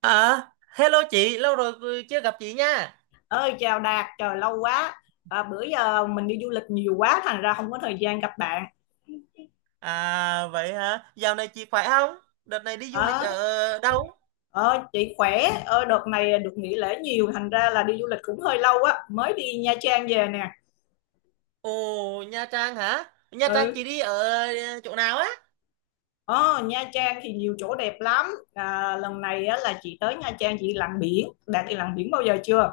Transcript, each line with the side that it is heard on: right: À, hello chị, lâu rồi chưa gặp chị nha.
left: Ơi, chào Đạt, trời lâu quá. Bữa giờ mình đi du lịch nhiều quá thành ra không có thời gian gặp bạn.
right: À, vậy hả? Dạo này chị khỏe không? Đợt này đi du
left: ờ
right: lịch ở đâu?
left: ờ, chị khỏe. Ờ, Đợt này được nghỉ lễ nhiều thành ra là đi du lịch cũng hơi lâu á, mới đi Nha Trang về nè.
right: Ồ, Nha Trang hả? Nha Trang chị
left: ừ
right: đi ở chỗ nào á?
left: ờ, Nha Trang thì nhiều chỗ đẹp lắm. Lần này á, là chị tới Nha Trang chị lặn biển. Đạt đi lặn biển bao giờ chưa?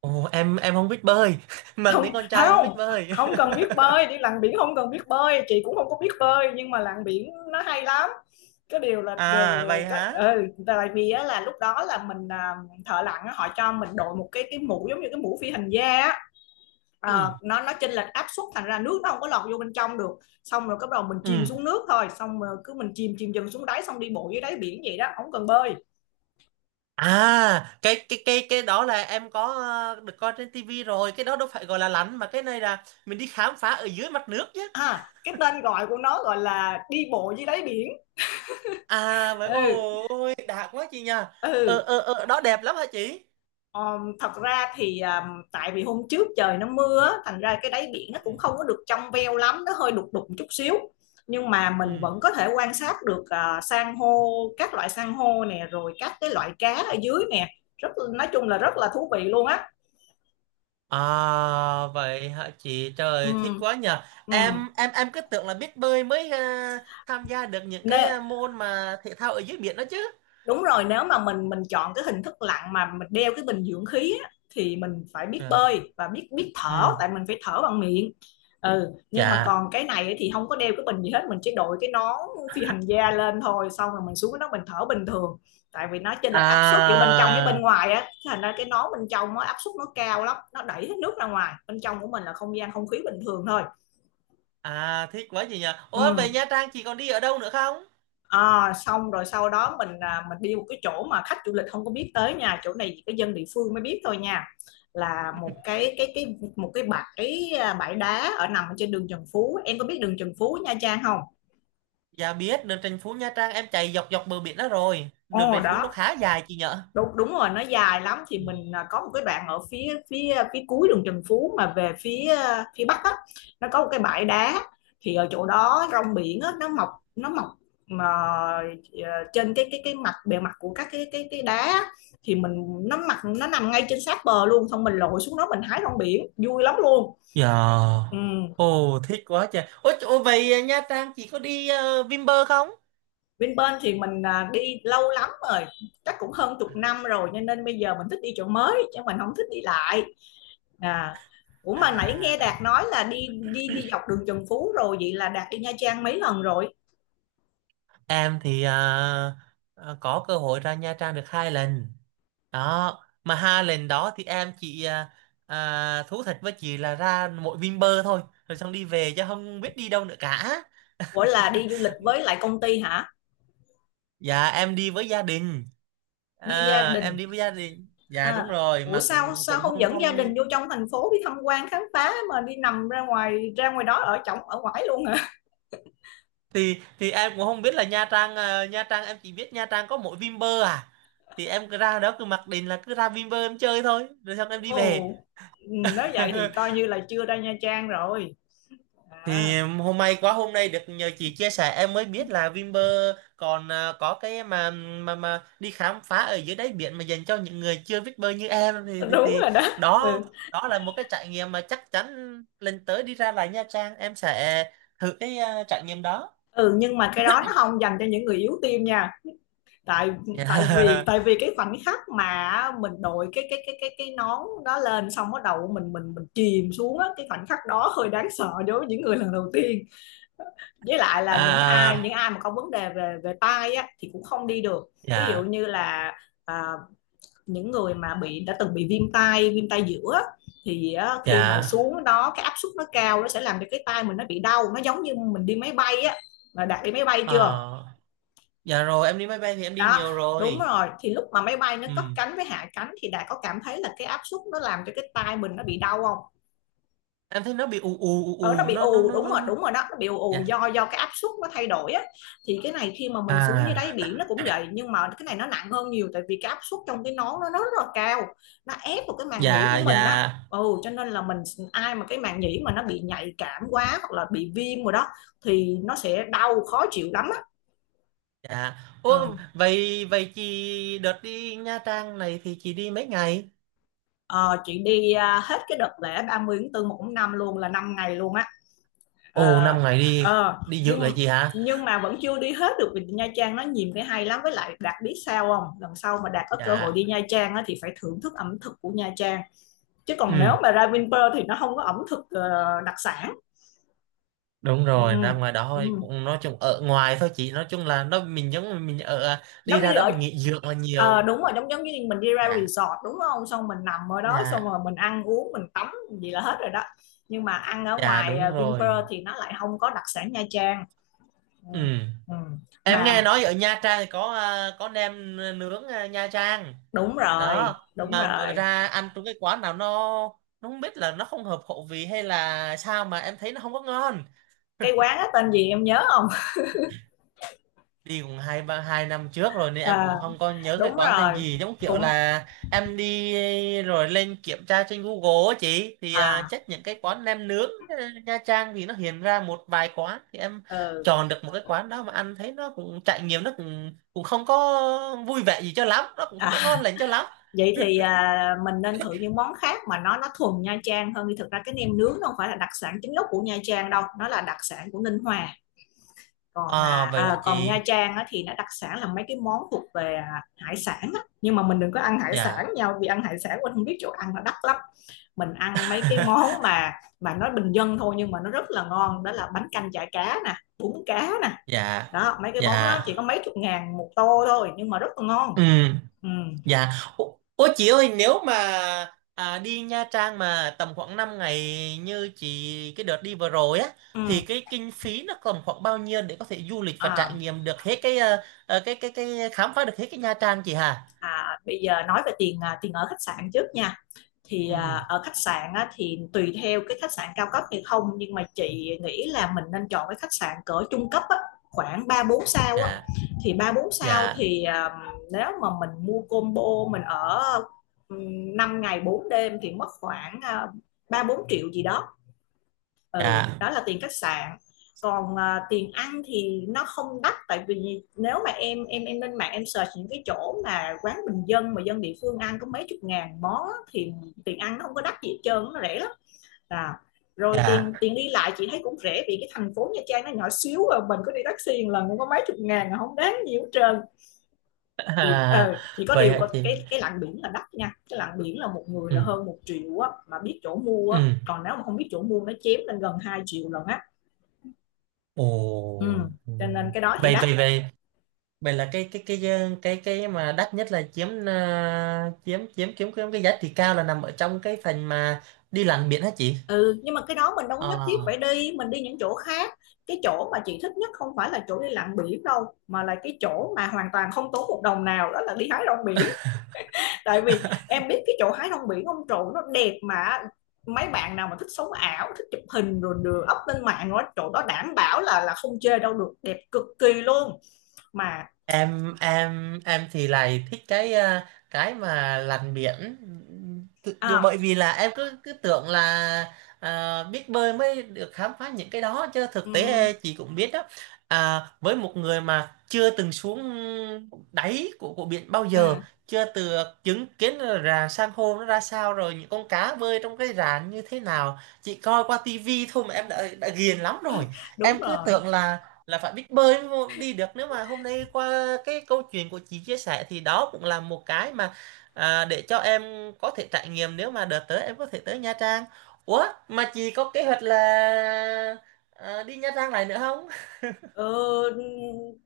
right: Ồ, em không biết bơi. Mang tiếng
left: không
right: con trai mà không
left: không
right: biết bơi.
left: không cần biết bơi đi lặn biển, không cần biết bơi, chị cũng không có biết bơi nhưng mà lặn biển nó hay lắm. Cái điều là, là,
right: À,
left: là
right: vậy
left: có,
right: hả?
left: tại vì á, là lúc đó là mình, thợ lặn á, họ cho mình đội một cái mũ giống như cái mũ phi hành gia á.
right: Ừ,
left: Nó chênh lệch áp suất thành ra nước nó không có lọt vô bên trong được, xong rồi bắt đầu mình chìm
right: ừ.
left: xuống nước thôi, xong rồi cứ mình chìm chìm dần xuống đáy, xong đi bộ dưới đáy biển vậy đó, không cần bơi.
right: À, cái đó là em có được coi trên tivi rồi, cái đó đâu phải gọi là lặn mà cái này là mình đi khám phá ở dưới mặt nước chứ.
left: Cái tên gọi của nó gọi là đi bộ dưới đáy biển.
right: À, vậy
left: ừ
right: ôi đạt quá chị nha. Ờ
left: ừ
right: ờ ờ đó đẹp lắm hả chị?
left: Thật ra thì tại vì hôm trước trời nó mưa thành ra cái đáy biển nó
right: Ừ.
left: cũng không có được trong veo lắm, nó hơi đục đục chút xíu, nhưng mà mình
right: Ừ.
left: vẫn có thể quan sát được, san hô, các loại san hô nè, rồi các cái loại cá ở dưới nè. Rất, nói chung là rất là thú vị luôn á.
right: À, vậy hả chị,
left: ừ,
right: trời thích quá nhờ.
left: ừ.
right: Em cứ tưởng là biết bơi mới tham gia được những cái
left: Nê-
right: môn mà thể thao ở dưới biển đó chứ.
left: Đúng rồi, nếu mà mình chọn cái hình thức lặn mà mình đeo cái bình dưỡng khí á, thì mình phải biết
right: Ờ,
left: bơi và biết biết thở,
right: ừ,
left: tại mình phải thở bằng miệng. Ừ, nhưng mà còn
right: dạ,
left: cái này ấy thì không có đeo cái bình gì hết, mình chỉ đội cái nón phi hành gia lên thôi, xong rồi mình xuống cái đó mình thở bình thường, tại vì nó chênh lệch áp suất giữa bên trong với bên
right: à,
left: ngoài á, thành ra cái nón bên trong nó áp suất nó cao lắm, nó đẩy hết nước ra ngoài, bên trong của mình là không gian không khí bình thường thôi.
right: à, thích quá chị nhờ. Ủa, về
left: ừ
right: Nha Trang chị còn đi ở đâu nữa không?
left: À, xong rồi sau đó mình, mình đi một cái chỗ mà khách du lịch không có biết tới nha, chỗ này chỉ có dân địa phương mới biết thôi nha, là một cái một cái bãi, bãi đá ở nằm trên đường Trần Phú. Em có biết đường Trần Phú Nha Trang không?
right: Dạ biết, đường Trần Phú Nha Trang em chạy dọc dọc bờ biển đó, rồi đường
left: Ồ
right: Trần Phú nó
left: đó,
right: khá dài chị nhở.
left: đúng đúng rồi, nó dài lắm. Thì
right: Ừ.
left: mình, có một cái đoạn ở phía phía phía cuối đường Trần Phú, mà về phía, phía bắc á, nó có một cái bãi đá. Thì ở chỗ đó rong biển á nó mọc, nó mọc mà trên cái mặt bề mặt của các cái đá á, thì mình nó mặt nó nằm ngay trên sát bờ luôn, xong mình lội xuống đó mình hái rong biển vui lắm luôn.
right: Dạ.
left: ừ.
right: Ồ, thích quá trời. Ôi, ồ vậy à, Nha Trang chị có đi Vinpearl không?
left: Bên bên thì mình, đi lâu lắm rồi, chắc cũng hơn chục năm rồi, cho nên bây giờ mình thích đi chỗ mới chứ mình không thích đi lại. À, Ủa mà nãy nghe
right: À,
left: Đạt nói là đi đi đi dọc đường Trần Phú rồi, vậy là Đạt đi Nha Trang mấy lần rồi?
right: em thì à, ờ, có cơ hội ra Nha Trang được hai lần. Đó, mà hai lần đó thì em chỉ à, à, thú thật với chị là ra mỗi Vinpearl thôi. Rồi xong đi về chứ không biết đi đâu nữa cả.
left: Ủa, là đi du lịch với lại công ty hả?
right: Dạ, em đi với gia đình.
left: Đi gia
right: À, em
left: đình.
right: đi với gia đình. Dạ
left: À,
right: đúng rồi,
left: ủa
right: mà
left: sao
right: cũng
left: sao
right: cũng
left: không
right: không
left: dẫn gia đình
right: không
left: vô trong thành phố đi tham quan khám phá, mà đi nằm ra ngoài, đó ở chổng ở ngoài luôn hả?
right: Thì em cũng không biết là Nha Trang, Nha Trang em chỉ biết Nha Trang có mỗi Vinpearl à. Thì em cứ ra đó cứ mặc định là cứ ra Vinpearl em chơi thôi rồi xong em đi về.
left: Ồ, ừ, nói vậy thì coi như là chưa ra Nha Trang rồi. À,
right: Hôm nay được nhờ chị chia sẻ em mới biết là Vinpearl còn có cái mà đi khám phá ở dưới đáy biển mà dành cho những người chưa biết bơi như em thì thì,
left: đúng
right: thì
left: rồi đó.
right: đó,
left: Ừ.
right: đó là một cái trải nghiệm mà chắc chắn lần tới đi ra lại Nha Trang em sẽ thử cái trải nghiệm đó.
left: Ừ, nhưng mà cái đó nó không dành cho những người yếu tim nha. Tại tại vì Tại vì cái khoảnh khắc mà mình đội cái nón đó lên, xong bắt đầu mình mình chìm xuống á, cái khoảnh khắc đó hơi đáng sợ đối với những người lần đầu tiên, với lại là những
right: À,
left: ai mà có vấn đề về về tai á thì cũng không đi được. Ví dụ
right: dạ.
left: như là, à, những người mà đã từng bị viêm tai, viêm tai giữa á, thì á, khi mà
right: Dạ,
left: xuống đó cái áp suất nó cao, nó sẽ làm cho cái tai mình nó bị đau, nó giống như mình đi máy bay á. Mà đặt đi máy bay chưa?
right: ờ, dạ rồi em đi máy bay thì em đi
left: Đó,
right: nhiều
left: đúng
right: rồi.
left: rồi, thì lúc mà máy bay nó
right: Ừ.
left: cất cánh với hạ cánh thì đã có cảm thấy là cái áp suất nó làm cho cái tai mình nó bị đau không?
right: Em thấy nó bị ù ù ù
left: Ở nó
right: ù
left: bị
right: nó nó
left: ù,
right: nó
left: đúng
right: nó.
left: rồi,
right: nó.
left: đúng rồi đó, nó bị ù,
right: Dạ.
left: do cái áp suất nó thay đổi á. Thì cái này khi mà mình xuống dưới đáy
right: À,
left: biển nó cũng vậy, nhưng mà cái này nó nặng hơn nhiều, tại vì cái áp suất trong cái nón nó rất là cao, nó ép vào cái màng nhĩ của
right: dạ,
left: mình á.
right: dạ,
left: Ừ, cho nên là mình, ai mà cái màng nhĩ mà nó bị nhạy cảm quá hoặc là bị viêm rồi đó thì nó sẽ đau khó chịu lắm á.
right: dạ.
left: Ờ.
right: Ủa, vậy vậy chị đợt đi Nha Trang này thì chị đi mấy ngày?
left: Ờ, chị đi, hết cái đợt lễ 30 tháng 4 một tháng 5 luôn, là 5 ngày luôn á.
right: Ồ,
left: ờ,
right: 5 ngày, đi
left: ờ,
right: đi dự
left: nhưng
right: vậy chị hả?
left: nhưng mà vẫn chưa đi hết được vì Nha Trang nó nhiều cái hay lắm, với lại Đạt biết sao không, lần sau mà Đạt có cơ hội
right: Dạ.
left: đi Nha Trang á, thì phải thưởng thức ẩm thực của Nha Trang. Chứ còn
right: Ừ,
left: nếu mà ra Vinpearl thì nó không có ẩm thực, đặc sản.
right: đúng
left: ừ,
right: rồi, ra ngoài đó
left: ừ.
right: thôi, cũng nói chung ở ngoài thôi chị, nói chung là nó mình giống như mình ở à, đi
left: Giống
right: ra
left: như
right: đó
left: ở
right: mình nghỉ dưỡng là
left: Ờ,
right: nhiều.
left: đúng rồi, giống giống như mình đi ra
right: Dạ.
left: resort đúng không? Xong mình nằm ở đó, xong
right: Dạ.
left: rồi mình ăn uống, mình tắm gì là hết rồi đó. Nhưng mà ăn ở
right: Dạ
left: ngoài,
right: đúng rồi.
left: Vinpearl thì nó lại không có đặc sản Nha Trang. Ừ.
right: Ừ.
left: Ừ.
right: Em
left: Mà
right: nghe nói ở Nha Trang thì có à, có nem nướng Nha Trang,
left: đúng rồi,
right: đó
left: đúng
right: mà bữa
left: rồi.
right: ra ăn trong cái quán nào nó không biết là nó không hợp khẩu vị hay là sao mà em thấy nó không có ngon.
left: Cái quán đó tên gì em nhớ không?
right: Đi cũng 2 năm trước rồi nên em
left: À,
right: cũng không có nhớ cái
left: đúng
right: quán tên
left: rồi.
right: gì, giống kiểu
left: Cũng,
right: là em đi rồi lên kiểm tra trên Google á chị, thì à,
left: à
right: chắc những cái quán nem nướng Nha Trang thì nó hiện ra một vài quán thì em
left: ừ.
right: chọn được một cái quán đó mà ăn thấy nó cũng trải nghiệm nó cũng cũng không có vui vẻ gì cho lắm, nó cũng không
left: À,
right: có ngon lành cho lắm.
left: vậy thì, mình nên thử những món khác mà nó thuần Nha Trang hơn đi. Thực ra cái nem nướng nó không phải là đặc sản chính gốc của Nha Trang đâu, nó là đặc sản của Ninh Hòa. Còn,
right: À, vậy hả
left: còn
right: chị.
left: Nha Trang á, thì nó đặc sản là mấy cái món thuộc về, hải sản á. Nhưng mà mình đừng có ăn hải sản
right: Dạ.
left: nhau, vì ăn hải sản mình không biết chỗ ăn là đắt lắm. Mình ăn mấy cái món mà, nó bình dân thôi, nhưng mà nó rất là ngon, đó là bánh canh chả cá nè, bún cá nè.
right: Dạ,
left: Đó, mấy cái món đó
right: dạ,
left: chỉ có mấy chục ngàn một tô thôi, nhưng mà rất là ngon.
right: ừ.
left: ừ,
right: Dạ, ô, ô chị ơi, nếu mà à, đi Nha Trang mà tầm khoảng 5 ngày như chị cái đợt đi vừa rồi á, thì
left: ừ.
right: cái kinh phí nó tầm khoảng bao nhiêu để có thể du lịch và trải
left: À,
right: nghiệm được hết cái cái khám phá được hết cái Nha Trang chị hà?
left: Bây giờ nói về tiền, tiền ở khách sạn trước nha. Thì,
right: Ừ.
left: ở khách sạn á, thì tùy theo cái khách sạn cao cấp hay không, nhưng mà chị nghĩ là mình nên chọn cái khách sạn cỡ trung cấp á, khoảng ba bốn sao á.
right: Dạ,
left: Thì ba bốn sao
right: dạ,
left: thì, nếu mà mình mua combo, mình ở, 5 ngày 4 đêm thì mất khoảng, 3-4 triệu gì đó. Ừ,
right: dạ,
left: đó là tiền khách sạn. Còn, tiền ăn thì nó không đắt, tại vì nếu mà em lên mạng em search những cái chỗ mà quán bình dân mà dân địa phương ăn có mấy chục ngàn món á, thì tiền ăn nó không có đắt gì hết trơn, nó rẻ lắm. À, rồi
right: dạ.
left: tiền tiền đi lại chị thấy cũng rẻ, vì cái thành phố Nha Trang nó nhỏ xíu à, mình có đi taxi một lần cũng có mấy chục ngàn à, không đáng nhiều hết trơn. Chị
right: À,
left: ờ Chỉ có
right: vậy
left: điều
right: hả
left: có
right: chị?
left: cái lặn biển là đắt nha, cái lặn biển là một người
right: Ừ.
left: là hơn một triệu á, mà biết chỗ mua á,
right: Ừ.
left: còn nếu mà không biết chỗ mua nó chém lên gần 2 triệu lần.
right: Ồ.
left: Ừ,
right: Ừ.
left: cho nên cái đó thì
right: Vậy
left: đắt.
right: vậy vậy vậy là cái mà đắt nhất là chiếm ờ, chiếm chiếm chiếm chiếm cái giá trị cao là nằm ở trong cái phần mà đi lặn biển hả chị?
left: Ừ, nhưng mà cái đó mình đâu có
right: Ờ,
left: nhất thiết phải đi, mình đi những chỗ khác. Cái chỗ mà chị thích nhất không phải là chỗ đi lặn biển đâu, mà là cái chỗ mà hoàn toàn không tốn một đồng nào, đó là đi hái rong biển. Tại vì em biết cái chỗ hái rong biển ông trụ nó đẹp, mà mấy bạn nào mà thích sống ảo, thích chụp hình rồi đưa up lên mạng đó, chỗ đó đảm bảo là không chê đâu được, đẹp cực kỳ luôn. Mà
right: em thì lại thích cái mà lặn biển. Bởi
left: à,
right: vì là em cứ cứ tưởng là à, biết bơi mới được khám phá những cái đó chứ thực
left: ừm,
right: tế chị cũng biết đó, à, với một người mà chưa từng xuống đáy của biển bao giờ,
left: à
right: chưa từ chứng kiến là rạn san hô nó ra sao rồi những con cá bơi trong cái rạn như thế nào, chị coi qua tivi thôi mà em đã ghiền lắm rồi.
left: Đúng
right: Em cứ
left: rồi.
right: tưởng là phải biết bơi đi được, nếu mà hôm nay qua cái câu chuyện của chị chia sẻ thì đó cũng là một cái mà à, để cho em có thể trải nghiệm nếu mà đợt tới em có thể tới Nha Trang. Ủa mà chị có kế hoạch là à, đi Nha Trang lại nữa không?
left: Ờ,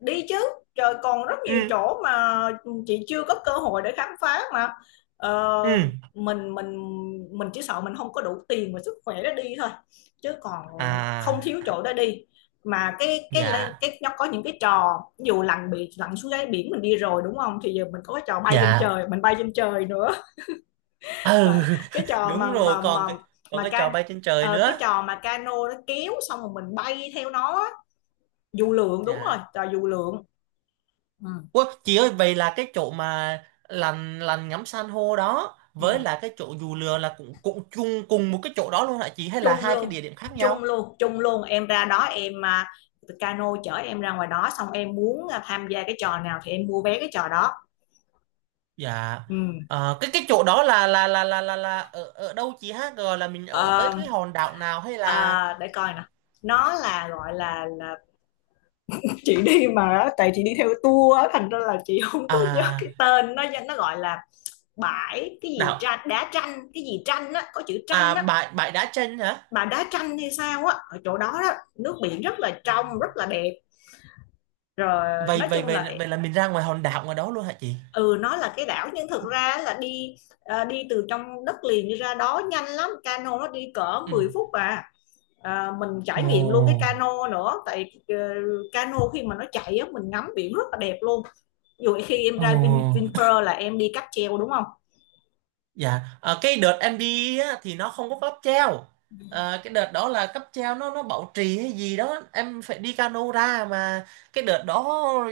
left: đi chứ, trời còn rất nhiều
right: Ừ,
left: chỗ mà chị chưa có cơ hội để khám phá mà.
right: ừ,
left: ờ, mình mình mình chỉ sợ mình không có đủ tiền và sức khỏe để đi thôi, chứ còn không thiếu
right: à,
left: chỗ để đi mà. cái cái cái,
right: dạ,
left: cái nó có những cái trò, ví dụ lặn biển, lặn xuống đáy biển mình đi rồi đúng không, thì giờ mình có cái trò bay trên
right: dạ,
left: trời, mình bay trên trời nữa.
right: ừ.
left: Tại- cái trò
right: Đúng rồi, còn cái còn
left: mà
right: cái trò
left: can
right: bay trên trời
left: Cái
right: nữa.
left: trò mà cano nó kéo xong rồi mình bay theo nó á. Dù lượn, đúng rồi,
right: Dạ.
left: trò dù lượn. ừ,
right: Ủa, chị ơi vậy là cái chỗ mà lằn lằn ngắm san hô đó với
left: ừ.
right: là cái chỗ dù lừa là cũng cũng chung cùng một cái chỗ đó luôn hả chị, hay là
left: chung
right: hai cái
left: luôn
right: địa điểm khác nhau?
left: Chung luôn, em ra đó em, cano chở em ra ngoài đó, xong em muốn, tham gia cái trò nào thì em mua vé cái trò đó.
right: Dạ.
left: Ừ.
right: Ờ, cái chỗ đó là ở ở đâu chị ha? Rồi là mình ở tới
left: Ờ,
right: cái hòn đảo nào hay là
left: để coi nè, nó là gọi là, chị đi mà, tại chị đi theo tour á, thành ra là chị không có nhớ
right: à,
left: cái tên, nó gọi là bãi cái gì
right: đảo,
left: tranh, đá tranh, cái gì tranh á, có chữ tranh
right: à,
left: á,
right: bãi bãi đá tranh hả?
left: mà đá tranh hay sao á. Ở chỗ đó đó nước biển rất là trong, rất là đẹp, rồi
right: Vậy
left: nói
right: vậy
left: chung là,
right: vậy vậy là mình ra ngoài hòn đảo ngoài đó luôn hả chị?
left: ừ, nó là cái đảo nhưng thực ra là đi, đi từ trong đất liền đi ra đó nhanh lắm, cano nó đi cỡ
right: Ừ.
left: 10 phút à. À, mình trải
right: Ồ.
left: nghiệm luôn cái cano nữa, tại cano khi mà nó chạy á, mình ngắm biển rất là đẹp luôn. Ví dụ khi em
right: Ồ.
left: ra Vinpearl là em đi cáp treo đúng không?
right: Dạ, cái đợt em đi á, thì nó không có cáp treo. Ờ, cái đợt đó là cáp treo nó bảo trì hay gì đó, em phải đi cano ra mà, cái đợt đó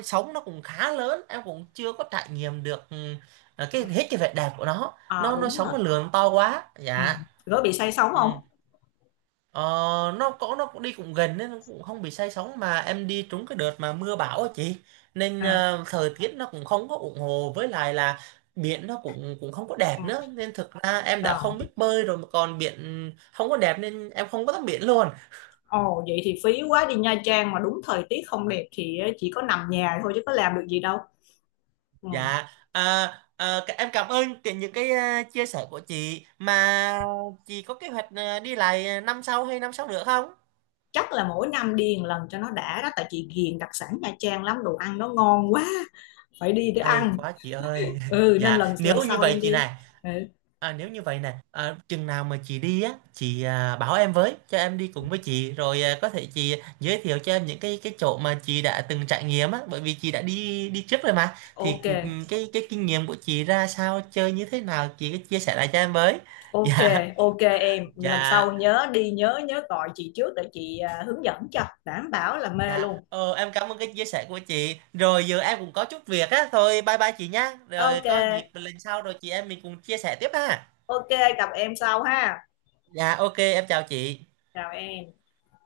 right: sóng nó cũng khá lớn, em cũng chưa có trải nghiệm được
left: Ừ.
right: cái hết cái vẻ đẹp của nó.
left: À,
right: Nó
left: đúng
right: sóng
left: rồi.
right: nó lường to quá.
left: Ừ.
right: Dạ.
left: Có bị say sóng
right: Ừ.
left: không?
right: Ờ, nó cũng đi cũng gần nên nó cũng không bị say sóng, mà em đi trúng cái đợt mà mưa bão á chị, nên
left: à
right: thời tiết nó cũng không có ủng hộ, với lại là biển nó cũng cũng không có đẹp
left: ừ.
right: nữa nên thực ra em đã
left: Rồi.
right: không biết bơi rồi mà còn biển không có đẹp nên em không có tắm biển luôn.
left: Ồ, vậy thì phí quá, đi Nha Trang mà đúng thời tiết không đẹp thì chỉ có nằm nhà thôi chứ có làm được gì đâu. Ừ.
right: Dạ, à, à, em cảm ơn những cái chia sẻ của chị, mà chị có kế hoạch đi lại năm sau hay năm sau nữa không?
left: Chắc là mỗi năm đi một lần cho nó đã đó, tại chị ghiền đặc sản Nha Trang lắm, đồ ăn nó ngon quá, phải đi để
right: Hay
left: ăn.
right: quá chị ơi.
left: Ừ, nên
right: Dạ
left: lần
right: nếu
left: lần
right: như
left: sau
right: vậy
left: em
right: chị
left: đi.
right: này.
left: Ừ.
right: À, nếu như vậy nè, à, chừng nào mà chị đi á, chị à, bảo em với, cho em đi cùng với chị, rồi à, có thể chị giới thiệu cho em những cái chỗ mà chị đã từng trải nghiệm á, bởi vì chị đã đi đi trước rồi mà, thì
left: OK.
right: cái kinh nghiệm của chị ra sao, chơi như thế nào, chị cứ chia sẻ lại cho em với.
left: OK.
right: Dạ,
left: OK, em lần
right: dạ,
left: sau nhớ đi, nhớ nhớ gọi chị trước để chị, hướng dẫn cho đảm bảo là mê
right: dạ.
left: luôn.
right: Ờ, em cảm ơn cái chia sẻ của chị. Rồi giờ em cũng có chút việc á, thôi bye bye chị nhá. Rồi
left: OK.
right: có dịp lần sau rồi chị em mình cùng chia sẻ tiếp ha.
left: OK. Gặp em sau ha.
right: Dạ, ok, em chào chị.
left: Chào em.